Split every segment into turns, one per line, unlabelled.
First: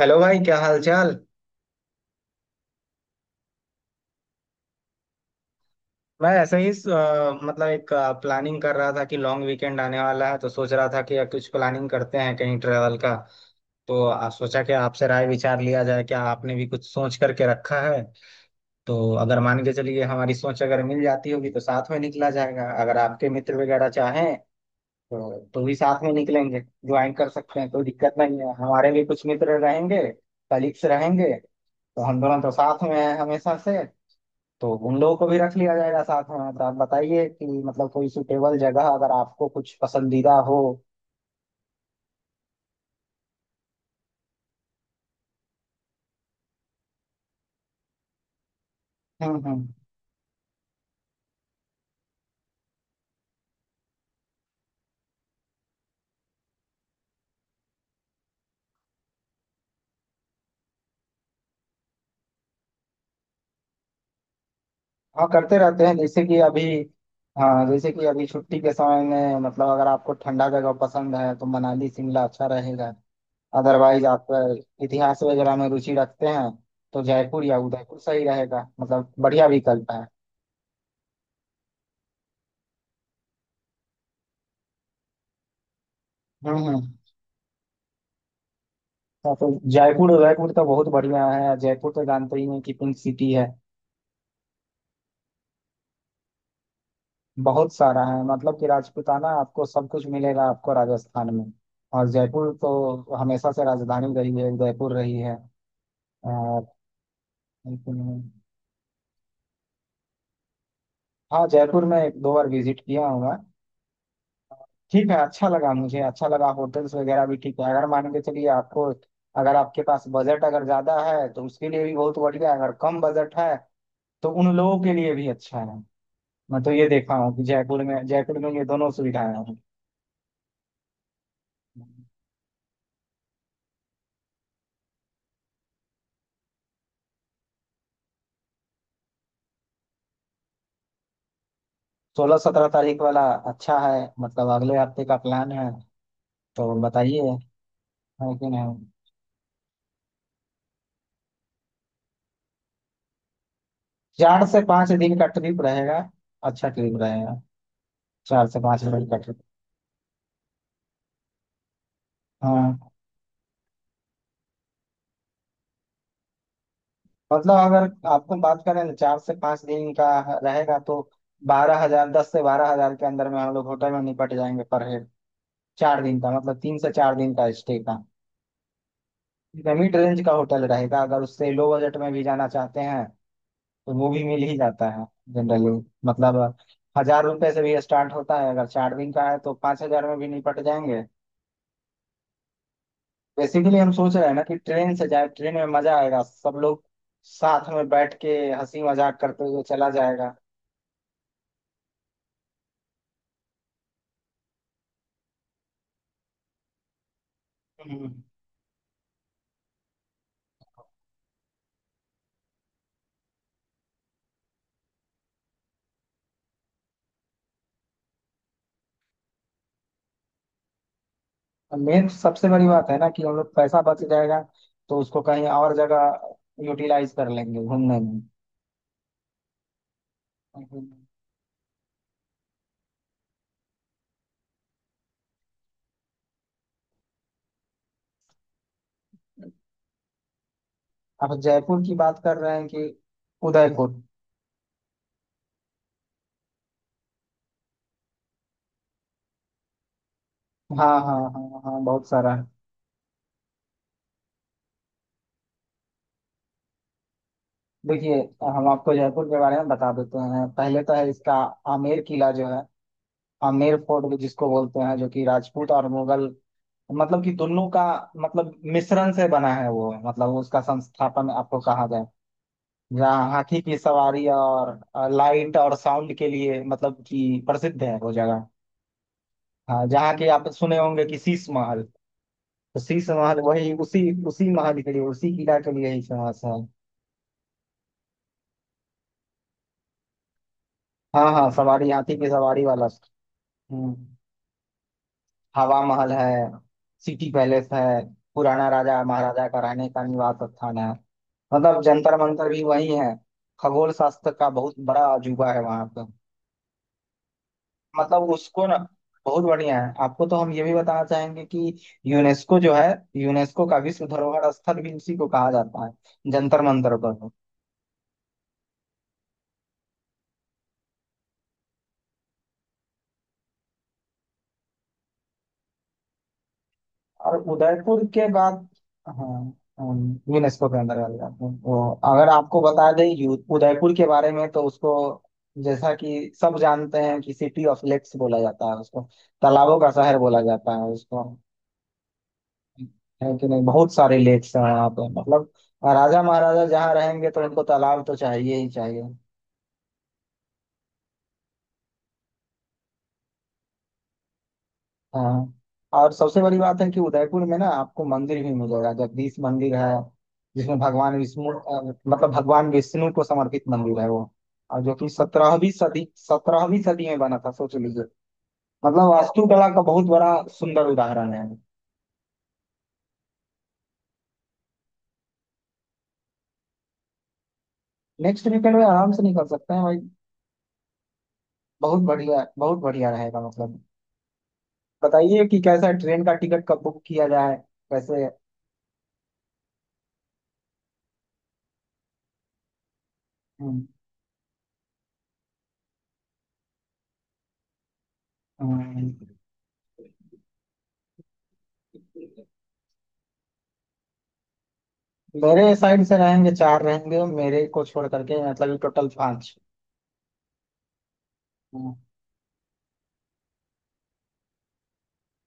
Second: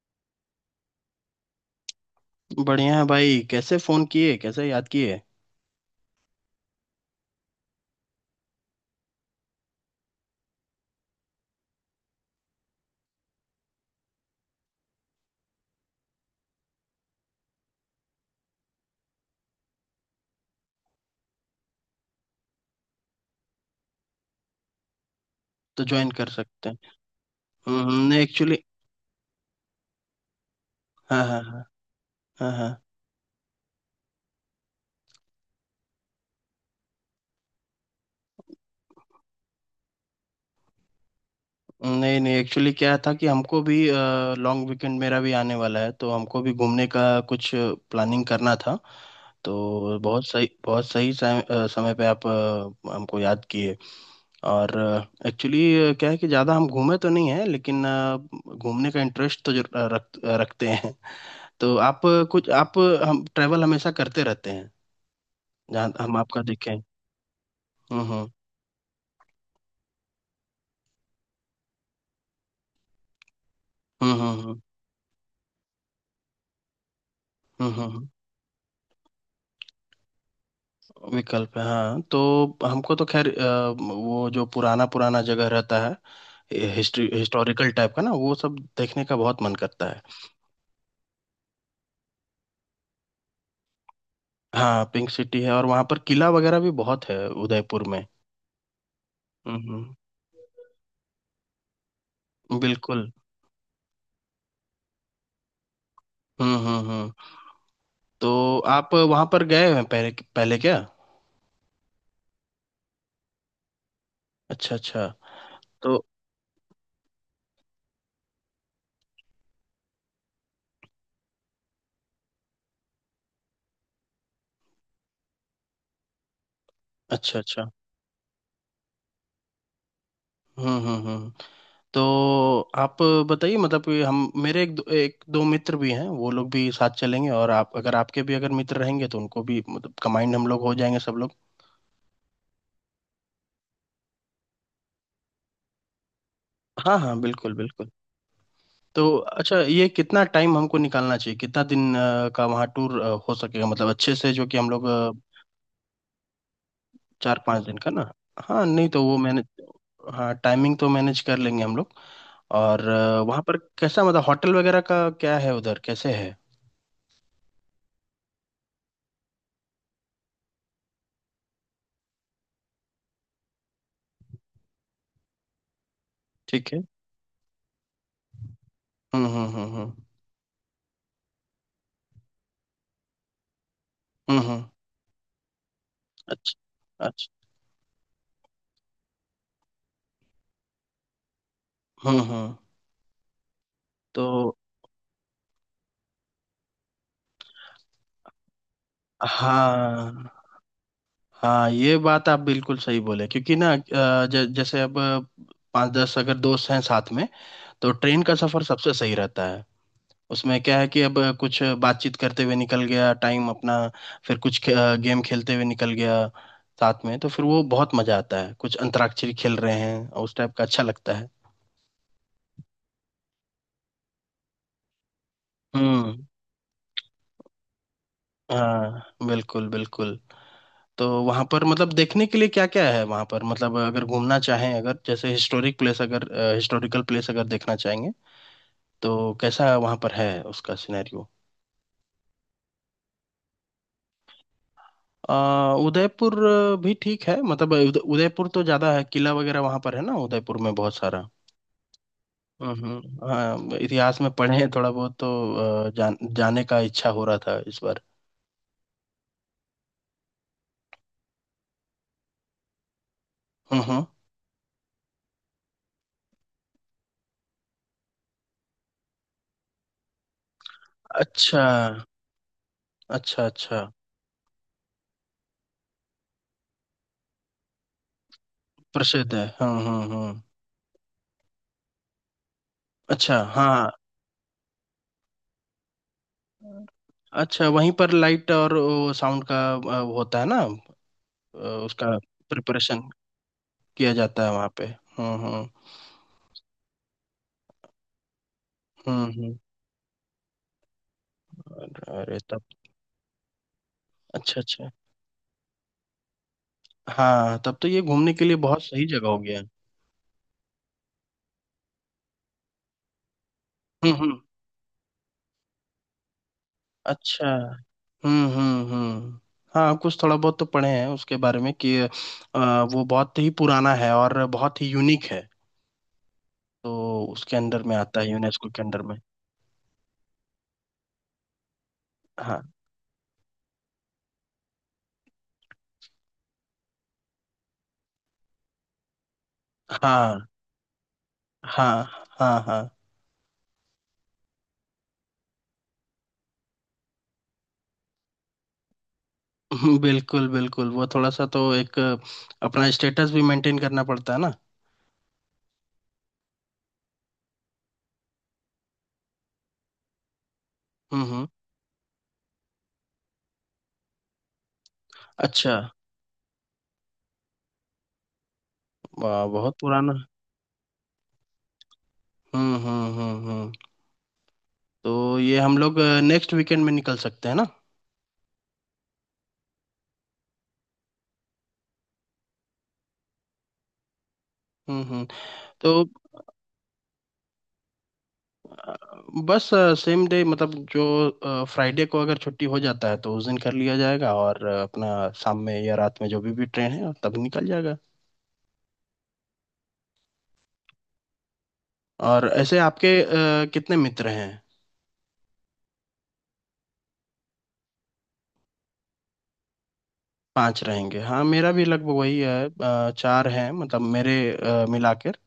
Hello भाई। क्या हाल चाल।
बढ़िया है भाई। कैसे फोन किए, कैसे याद किए?
मैं ऐसे ही मतलब एक प्लानिंग कर रहा था कि लॉन्ग वीकेंड आने वाला है तो सोच रहा था कि अब कुछ प्लानिंग करते हैं कहीं ट्रेवल का। तो सोचा कि आपसे राय विचार लिया जाए, क्या आपने भी कुछ सोच करके रखा है। तो अगर मान के चलिए हमारी सोच अगर मिल जाती होगी तो साथ में निकला जाएगा। अगर आपके मित्र वगैरह चाहें तो भी
तो
साथ
ज्वाइन
में
कर
निकलेंगे,
सकते हैं।
ज्वाइन कर सकते हैं, कोई दिक्कत
नहीं,
नहीं है।
एक्चुअली।
हमारे भी कुछ मित्र रहेंगे, कलीग्स
हाँ,
रहेंगे।
हाँ, हाँ।
तो हम दोनों तो
हाँ, हाँ,
साथ में हैं हमेशा से। तो उन लोगों को भी रख लिया जाएगा साथ में। तो आप बताइए कि मतलब कोई सुटेबल जगह अगर आपको कुछ पसंदीदा हो।
नहीं नहीं, एक्चुअली क्या था कि हमको भी लॉन्ग वीकेंड मेरा भी आने वाला है, तो हमको भी घूमने का कुछ प्लानिंग करना था।
हम्म।
तो बहुत सही, बहुत सही समय पे आप हमको याद किए। और एक्चुअली क्या है कि ज़्यादा हम घूमे तो नहीं है, लेकिन घूमने का इंटरेस्ट तो रखते हैं। तो आप अ, कुछ आप अ, हम ट्रैवल हमेशा करते रहते हैं,
हाँ करते रहते
जहाँ
हैं,
हम
जैसे कि
आपका
अभी।
देखें।
हाँ, जैसे
हम्म।
कि अभी
हम्म।
छुट्टी के समय में मतलब अगर आपको ठंडा जगह पसंद है तो मनाली शिमला अच्छा रहेगा। अदरवाइज
हम्म।
आप
हम्म।
इतिहास वगैरह में रुचि रखते हैं तो जयपुर या
हम्म। हम्म।
उदयपुर
हम्म।
सही रहेगा, मतलब बढ़िया विकल्प है।
हम्म। विकल्प है, हाँ। तो हमको तो खैर वो जो पुराना पुराना जगह रहता है,
हम्म।
हिस्ट्री हिस्टोरिकल टाइप का ना, वो सब देखने का
हाँ,
बहुत
तो
मन करता है।
जयपुर उदयपुर तो बहुत बढ़िया है। जयपुर तो जानते ही हैं कि पिंक सिटी है।
हाँ, पिंक सिटी है और वहाँ पर किला वगैरह भी बहुत है,
बहुत
उदयपुर
सारा
में।
है, मतलब कि राजपूताना
हम्म।
आपको सब कुछ मिलेगा आपको राजस्थान में। और जयपुर
बिल्कुल।
तो हमेशा से राजधानी रही है, जयपुर रही है।
हम्म।
और
हम्म। हम्म।
लेकिन-
तो आप वहाँ पर गए हैं पहले? पहले क्या?
हाँ, जयपुर में एक दो बार विजिट किया हूँ मैं।
अच्छा, अच्छा।
ठीक है, अच्छा लगा
तो
मुझे, अच्छा लगा। होटल्स वगैरह भी ठीक है, अगर मान के चलिए आपको, अगर आपके पास बजट अगर ज्यादा है तो उसके लिए भी बहुत बढ़िया है। अगर कम बजट है तो उन लोगों के लिए भी अच्छा है। मैं तो ये देखा हूँ
अच्छा,
कि
अच्छा।
जयपुर में ये दोनों सुविधाएं
हम्म। हम्म। हम्म। तो
हैं।
आप बताइए, मतलब कि हम मेरे एक दो मित्र भी हैं, वो लोग भी साथ चलेंगे, और आप अगर आपके भी अगर मित्र रहेंगे तो उनको भी, मतलब कंबाइंड हम लोग हो जाएंगे सब लोग।
16-17 तारीख वाला अच्छा है, मतलब अगले हफ्ते का प्लान है। तो
हाँ, हाँ,
बताइए है
बिल्कुल बिल्कुल।
कि नहीं।
तो अच्छा, ये कितना टाइम हमको निकालना चाहिए, कितना दिन का वहाँ टूर हो सकेगा, मतलब अच्छे से,
चार
जो कि
से
हम लोग
पाँच
अ,
दिन का ट्रिप रहेगा, अच्छा ट्रिप
चार
रहेगा,
पाँच दिन का ना।
चार से
हाँ,
पाँच
नहीं तो
दिन का
वो
ट्रिप।
मैंने, हाँ, टाइमिंग तो मैनेज कर लेंगे हम लोग। और
हाँ।
वहाँ पर कैसा, मतलब होटल वगैरह का क्या है, उधर कैसे है?
मतलब अगर आपको बात करें ना, 4 से 5 दिन का रहेगा तो 12,000, 10 से 12,000 के अंदर में हम लोग होटल में निपट जाएंगे पर हेड, 4 दिन का, मतलब
ठीक
तीन
है।
से चार दिन का स्टे का।
हम्म। हम्म। हम्म।
मिड
हम्म।
रेंज का होटल रहेगा। अगर उससे लो बजट में भी जाना चाहते हैं तो वो भी
हम्म।
मिल ही
हम्म।
जाता है जनरली। मतलब
अच्छा,
हजार
अच्छा।
रुपए से भी स्टार्ट होता है। अगर 4 दिन का है तो 5,000 में भी निपट जाएंगे।
हम्म। हम्म।
बेसिकली हम सोच रहे हैं ना कि
तो
ट्रेन से जाए, ट्रेन में मजा आएगा, सब लोग साथ में बैठ के हंसी मजाक करते हुए चला
हाँ,
जाएगा।
हाँ, ये बात आप बिल्कुल सही बोले, क्योंकि ना जैसे अब पांच दस अगर दोस्त हैं साथ में, तो ट्रेन का सफर सबसे सही रहता है। उसमें क्या है कि अब कुछ बातचीत करते हुए निकल गया टाइम अपना, फिर कुछ गेम खेलते हुए निकल गया साथ में, तो फिर वो बहुत मजा आता है, कुछ अंतराक्षरी खेल रहे हैं और उस टाइप का अच्छा लगता है।
मेन सबसे बड़ी बात है ना कि हम लोग पैसा बच जाएगा, तो उसको कहीं और
हम्म।
जगह यूटिलाइज कर लेंगे घूमने
हाँ, बिल्कुल बिल्कुल।
में।
तो वहां पर मतलब देखने के लिए क्या क्या है वहां पर, मतलब अगर घूमना चाहें, अगर जैसे हिस्टोरिकल प्लेस अगर देखना चाहेंगे, तो कैसा वहां पर है, उसका सिनेरियो?
आप जयपुर की बात कर रहे हैं कि उदयपुर?
उदयपुर भी ठीक है, मतलब उदयपुर तो ज्यादा है, किला वगैरह वहां पर है ना, उदयपुर में
हाँ
बहुत
हाँ
सारा।
हाँ हाँ बहुत सारा है।
हम्म। हाँ, इतिहास में पढ़े हैं थोड़ा बहुत, तो जाने का इच्छा हो रहा था इस बार।
देखिए, हम आपको जयपुर के बारे में बता देते हैं। पहले तो है इसका आमेर किला जो है, आमेर
हम्म।
फोर्ट
हम्म।
भी जिसको बोलते हैं, जो कि राजपूत और मुगल मतलब कि दोनों का मतलब मिश्रण से बना है वो, मतलब उसका संस्थापन आपको
अच्छा,
कहा जाए। जहाँ
अच्छा,
हाथी की
अच्छा।
सवारी और लाइट और साउंड के लिए मतलब कि प्रसिद्ध है वो जगह।
प्रसिद्ध है। हम्म।
हाँ,
हम्म।
जहाँ की
हम्म।
आप सुने होंगे कि शीश महल, उसी समाज
अच्छा, हाँ।
वही उसी उसी महाल के लिए, उसी किला के लिए ही फेमस है।
अच्छा, वहीं पर लाइट और साउंड का होता है ना?
हाँ हाँ, सवारी हाथी
उसका
की सवारी वाला।
प्रिपरेशन
हम्म।
किया जाता है वहाँ पे। हम्म। हम्म।
हवा महल है, सिटी पैलेस है, पुराना राजा
हम्म।
महाराजा
हम्म।
का रहने का निवास स्थान है। मतलब जंतर
अरे
मंतर
तब,
भी वही है, खगोल शास्त्र का
अच्छा
बहुत
अच्छा।
बड़ा अजूबा है वहां पर।
हाँ, तब तो ये
मतलब
घूमने के लिए
उसको ना
बहुत सही जगह हो
बहुत
गया।
बढ़िया है। आपको तो हम ये भी बताना चाहेंगे कि यूनेस्को जो है, यूनेस्को का विश्व
हम्म। हम्म।
धरोहर स्थल भी उसी को कहा जाता है, जंतर मंतर पर।
अच्छा। हम्म। हम्म। हम्म। हाँ, कुछ थोड़ा बहुत तो पढ़े हैं उसके बारे में, कि वो बहुत ही पुराना है और बहुत ही यूनिक है। तो
और
उसके अंडर में
उदयपुर
आता
के
है,
बाद,
यूनेस्को के अंडर
हाँ।
में।
यूनेस्को के अंदर वाली बात है। वो अगर आपको
हाँ,
बता दें उदयपुर के बारे में, तो उसको जैसा कि सब जानते हैं कि सिटी ऑफ लेक्स बोला जाता है उसको, तालाबों का शहर बोला
हाँ,
जाता है उसको।
हाँ, हाँ, हाँ।
है कि नहीं बहुत सारे लेक्स हैं यहाँ पे, मतलब राजा महाराजा जहाँ रहेंगे तो उनको तालाब तो चाहिए ही चाहिए।
बिल्कुल बिल्कुल। वो थोड़ा सा तो, एक अपना स्टेटस भी मेंटेन करना पड़ता है ना।
हाँ। और सबसे बड़ी बात है कि उदयपुर में ना आपको मंदिर भी मिलेगा, जगदीश मंदिर है, जिसमें भगवान
हम्म। हम्म।
विष्णु मतलब भगवान विष्णु को समर्पित मंदिर है वो। और जो कि सत्रहवीं
अच्छा।
सदी सत्रहवीं सदी में बना था, सोच लीजिए, मतलब
वाह,
वास्तुकला
बहुत
का बहुत
पुराना।
बड़ा सुंदर उदाहरण है।
हम्म। हम्म। हम्म। हम्म। तो ये हम लोग नेक्स्ट वीकेंड में निकल सकते हैं ना?
नेक्स्ट वीकेंड में आराम से निकल सकते हैं भाई, बहुत बढ़िया, बहुत बढ़िया रहेगा। मतलब
हम्म। हम्म।
बताइए कि कैसा
तो
ट्रेन का टिकट कब बुक किया जाए, कैसे।
अ, बस सेम डे, मतलब जो फ्राइडे को अगर छुट्टी हो जाता है तो उस दिन कर
हम्म,
लिया जाएगा, और अपना शाम में या रात में जो भी ट्रेन है तब निकल जाएगा।
हम्म।
और ऐसे आपके कितने मित्र हैं?
मेरे साइड से रहेंगे, चार रहेंगे मेरे को छोड़ करके, मतलब टोटल पांच।
पाँच रहेंगे। हाँ, मेरा भी
हाँ।
लगभग वही है, चार हैं, मतलब मेरे मिलाकर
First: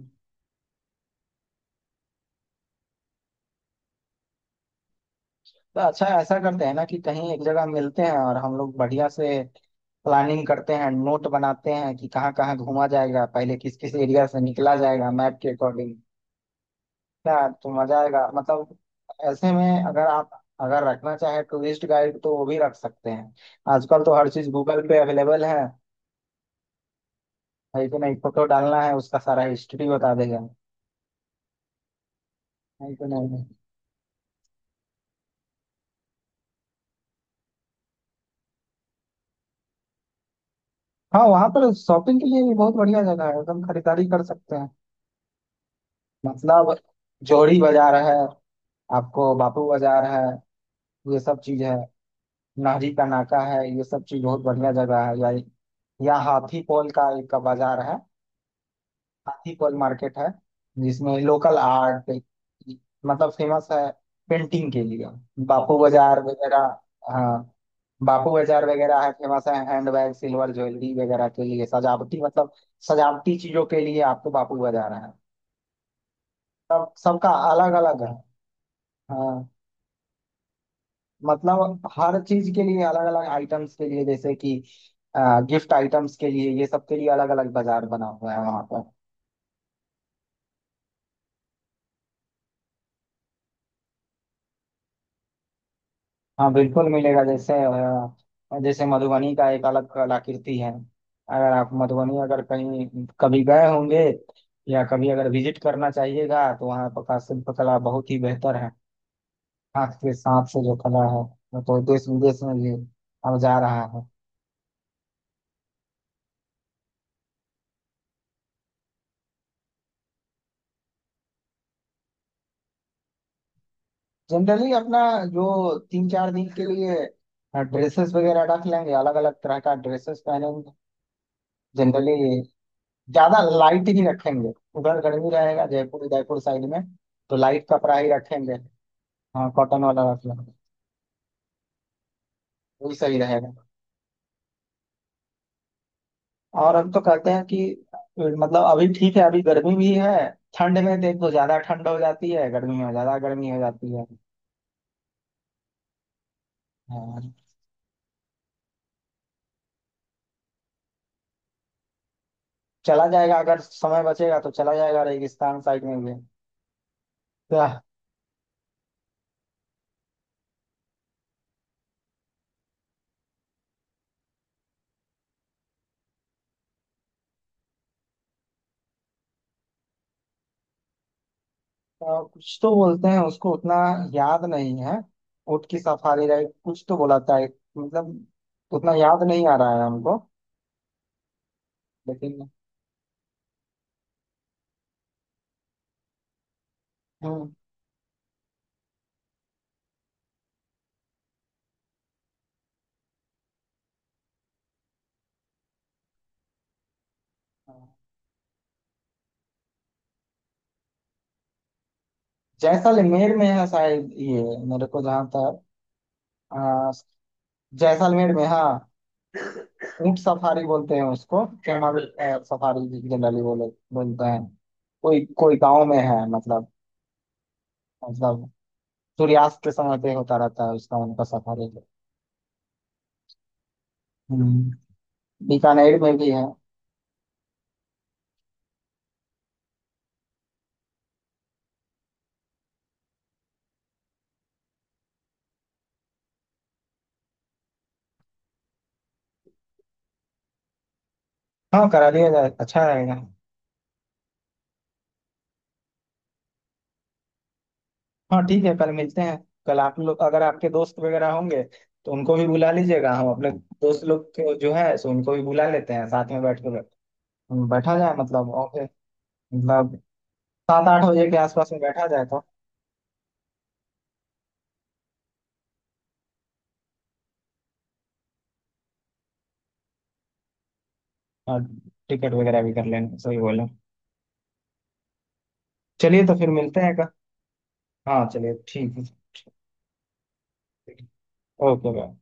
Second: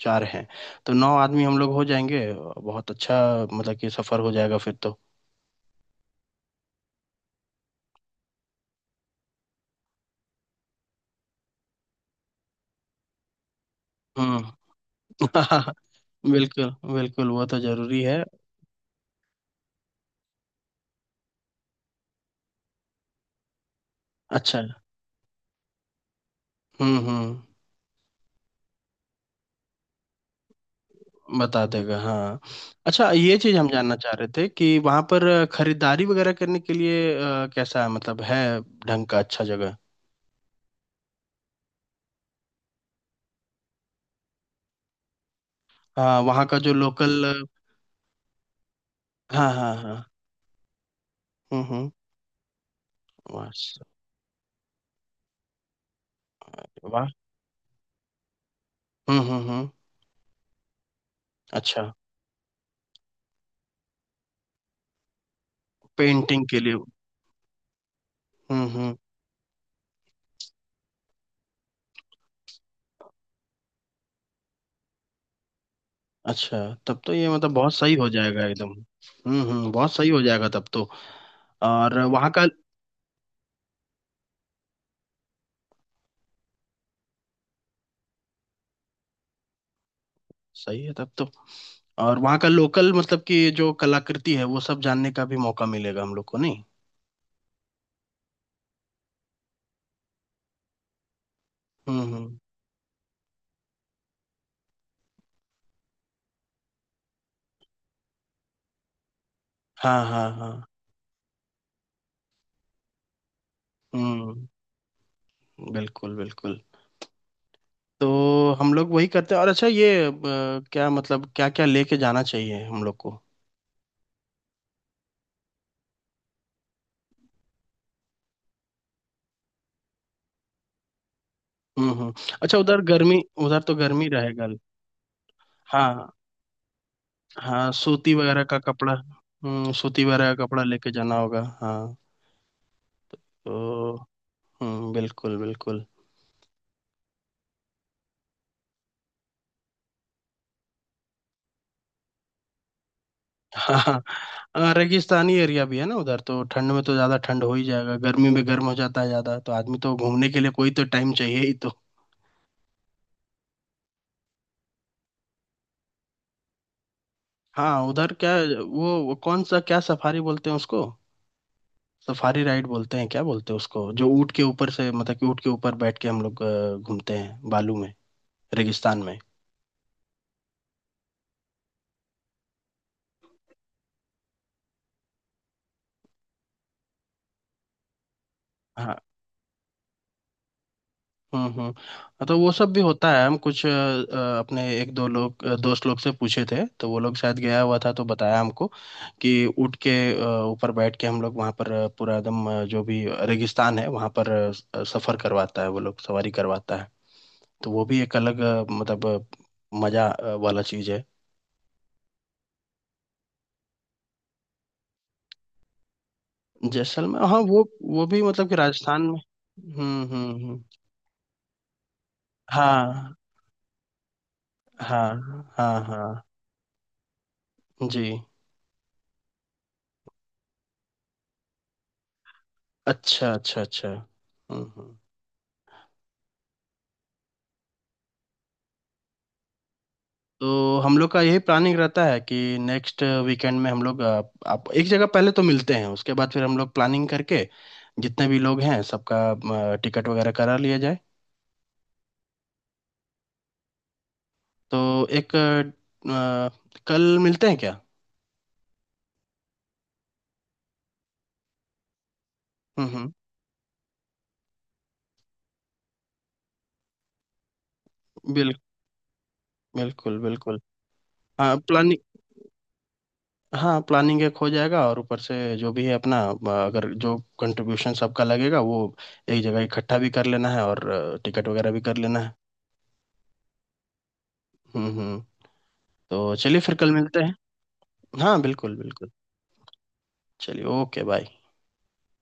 चार हैं। तो नौ आदमी हम लोग हो जाएंगे, बहुत अच्छा, मतलब कि सफर हो जाएगा फिर तो।
तो अच्छा, ऐसा करते हैं ना कि कहीं एक जगह मिलते हैं और हम लोग बढ़िया से प्लानिंग करते हैं, नोट बनाते हैं कि कहाँ कहाँ घूमा जाएगा, पहले किस किस एरिया से निकला जाएगा
हम्म।
मैप के अकॉर्डिंग।
बिल्कुल बिल्कुल, वो
क्या
तो
तो मजा
जरूरी है।
आएगा, मतलब ऐसे में अगर आप, अगर रखना चाहे टूरिस्ट गाइड, तो वो भी रख सकते हैं। आजकल तो हर चीज
अच्छा।
गूगल पे अवेलेबल है
हम्म। हम्म।
है कि नहीं? फोटो डालना है, उसका सारा हिस्ट्री बता देगा,
बता देगा, हाँ।
है कि
अच्छा, ये
नहीं?
चीज़ हम जानना चाह रहे थे कि वहाँ पर खरीदारी वगैरह करने के लिए कैसा है, मतलब है ढंग का अच्छा जगह?
हाँ, वहां पर शॉपिंग के लिए भी बहुत बढ़िया जगह है, एकदम खरीदारी कर सकते हैं।
हाँ, वहाँ का
मतलब
जो लोकल।
जोड़ी बाजार है, आपको
हाँ,
बापू
हाँ, हाँ।
बाजार है, ये सब चीज
हम्म।
है,
हम्म।
नहरी का नाका
वाह,
है, ये सब चीज बहुत बढ़िया जगह है, या हाथी पोल
वाह।
का एक बाजार है,
हम्म। हम्म।
हाथी
हम्म।
पोल मार्केट है, जिसमें लोकल
अच्छा।
आर्ट मतलब फेमस है, पेंटिंग के लिए बापू बाजार
पेंटिंग
वगैरह।
के लिए।
हाँ, बापू बाजार
हम्म। हम्म।
वगैरह है, फेमस है हैंडबैग, सिल्वर ज्वेलरी वगैरह के लिए, सजावटी मतलब सजावटी चीजों के लिए आपको बापू बाजार है।
अच्छा,
सब
तब तो ये
सबका
मतलब
अलग
बहुत सही
अलग
हो
है।
जाएगा एकदम। हम्म।
हाँ,
हम्म। बहुत सही हो जाएगा तब तो।
मतलब
और
हर
वहाँ का
चीज के लिए, अलग अलग आइटम्स के लिए, जैसे कि गिफ्ट आइटम्स के लिए, ये सब के लिए अलग अलग बाजार बना हुआ है वहाँ।
सही है तब तो। और वहाँ का लोकल, मतलब कि जो कलाकृति है वो सब जानने का भी मौका मिलेगा हम लोग को,
हाँ
नहीं?
बिल्कुल मिलेगा। जैसे मधुबनी का एक अलग कलाकृति है, अगर आप
हम्म।
मधुबनी
हम्म।
अगर कहीं कभी गए होंगे या कभी अगर विजिट करना चाहिएगा, तो वहाँ पर का शिल्प कला बहुत ही बेहतर है। हाथ
हाँ,
के
हाँ,
सांप से
हाँ।
जो कला है, वो तो देश विदेश में भी अब जा रहा है।
हम्म, बिल्कुल बिल्कुल। तो हम लोग वही करते हैं। और अच्छा, ये क्या, मतलब क्या क्या लेके जाना चाहिए हम लोग को?
जनरली अपना जो 3-4 दिन के लिए ड्रेसेस वगैरह रख लेंगे, अलग अलग तरह का ड्रेसेस पहनेंगे
हम्म। हम्म।
जनरली।
अच्छा,
ज्यादा
उधर तो
लाइट ही
गर्मी रहेगा।
रखेंगे, उधर गर्मी रहेगा जयपुर
हाँ,
उदयपुर साइड में, तो लाइट
हाँ,
कपड़ा ही
सूती वगैरह
रखेंगे।
का कपड़ा।
हाँ
हम्म,
कॉटन
सूती
वाला रख
वगैरह का
लेंगे,
कपड़ा लेके जाना होगा, हाँ।
वही सही रहेगा।
तो हम्म, बिल्कुल बिल्कुल।
और हम तो कहते हैं कि मतलब अभी ठीक है, अभी गर्मी भी है, ठंड में देख तो ज्यादा ठंड हो जाती है, गर्मी में ज्यादा गर्मी हो
हाँ,
जाती है।
हाँ, रेगिस्तानी एरिया भी है ना उधर, तो ठंड में तो ज्यादा
हाँ
ठंड हो ही जाएगा, गर्मी में गर्म हो जाता है ज्यादा, तो आदमी तो घूमने के लिए कोई तो टाइम चाहिए ही तो।
चला जाएगा, अगर समय बचेगा तो चला जाएगा रेगिस्तान साइड में भी। तो
हाँ, उधर क्या, वो कौन सा, क्या सफारी बोलते हैं उसको? सफारी राइड बोलते हैं, क्या बोलते हैं उसको, जो ऊँट के ऊपर से, मतलब कि ऊँट के ऊपर बैठ के हम लोग घूमते हैं बालू में, रेगिस्तान में।
कुछ तो बोलते हैं उसको, उतना याद नहीं है। ऊँट की सफारी राइड कुछ तो बोला था मतलब उतना
हाँ।
याद नहीं आ रहा है हमको,
हम्म। हम्म। तो
लेकिन
वो सब भी होता है। हम कुछ अपने एक दो लोग, दोस्त लोग से पूछे थे, तो वो लोग शायद
हम्म,
गया हुआ था तो बताया हमको कि उठ के, अ, ऊपर बैठ के हम लोग वहाँ पर पूरा एकदम, जो भी रेगिस्तान है वहाँ पर, सफर करवाता है वो लोग, सवारी करवाता है। तो वो
हाँ।
भी एक अलग, मतलब मजा वाला चीज है।
जैसलमेर में है शायद ये, मेरे को जहाँ तक अ,
जैसलमेर, हाँ। वो भी
जैसलमेर में,
मतलब कि
हाँ।
राजस्थान में। हम्म।
ऊंट
हम्म। हम्म।
सफारी बोलते हैं उसको, कैमल सफारी
हाँ,
जनरली बोले बोलते हैं।
हाँ,
कोई कोई
हाँ,
गांव
हाँ,
में
हाँ।
है, मतलब
जी,
मतलब सूर्यास्त के समय पे होता रहता है उसका उनका सफारी।
अच्छा, अच्छा, अच्छा। हम्म।
हम्म,
हम्म।
बीकानेर में भी है।
तो हम लोग का यही प्लानिंग रहता है कि नेक्स्ट वीकेंड में हम लोग, आप एक जगह पहले तो मिलते हैं, उसके बाद फिर हम लोग प्लानिंग करके जितने भी लोग हैं सबका टिकट वगैरह करा लिया जाए।
हाँ करा दिया जाए, अच्छा रहेगा।
तो एक, कल मिलते हैं क्या?
हाँ ठीक है, कल मिलते हैं। कल आप लोग अगर आपके दोस्त वगैरह होंगे तो उनको भी बुला
हम्म।
लीजिएगा,
हम्म।
हम अपने दोस्त लोग को जो है सो उनको भी बुला लेते हैं साथ में बैठ के। बैठा जाए, मतलब
बिल,
ओके। मतलब
बिल्कुल बिल्कुल।
7-8 बजे के
हाँ
आसपास में
प्लानिंग
बैठा जाए तो।
हाँ, प्लानिंग एक हो जाएगा, और ऊपर से जो भी है अपना अगर जो कंट्रीब्यूशन सबका लगेगा, वो एक जगह इकट्ठा भी कर लेना है, और टिकट
और
वगैरह भी कर लेना
टिकट
है।
वगैरह भी कर लेंगे, सही बोले।
हम्म। हम्म। तो
चलिए, तो फिर
चलिए, फिर
मिलते
कल
हैं का।
मिलते हैं।
हाँ
हाँ,
चलिए
बिल्कुल
ठीक है।
बिल्कुल। चलिए, ओके, बाय।
Okay bye.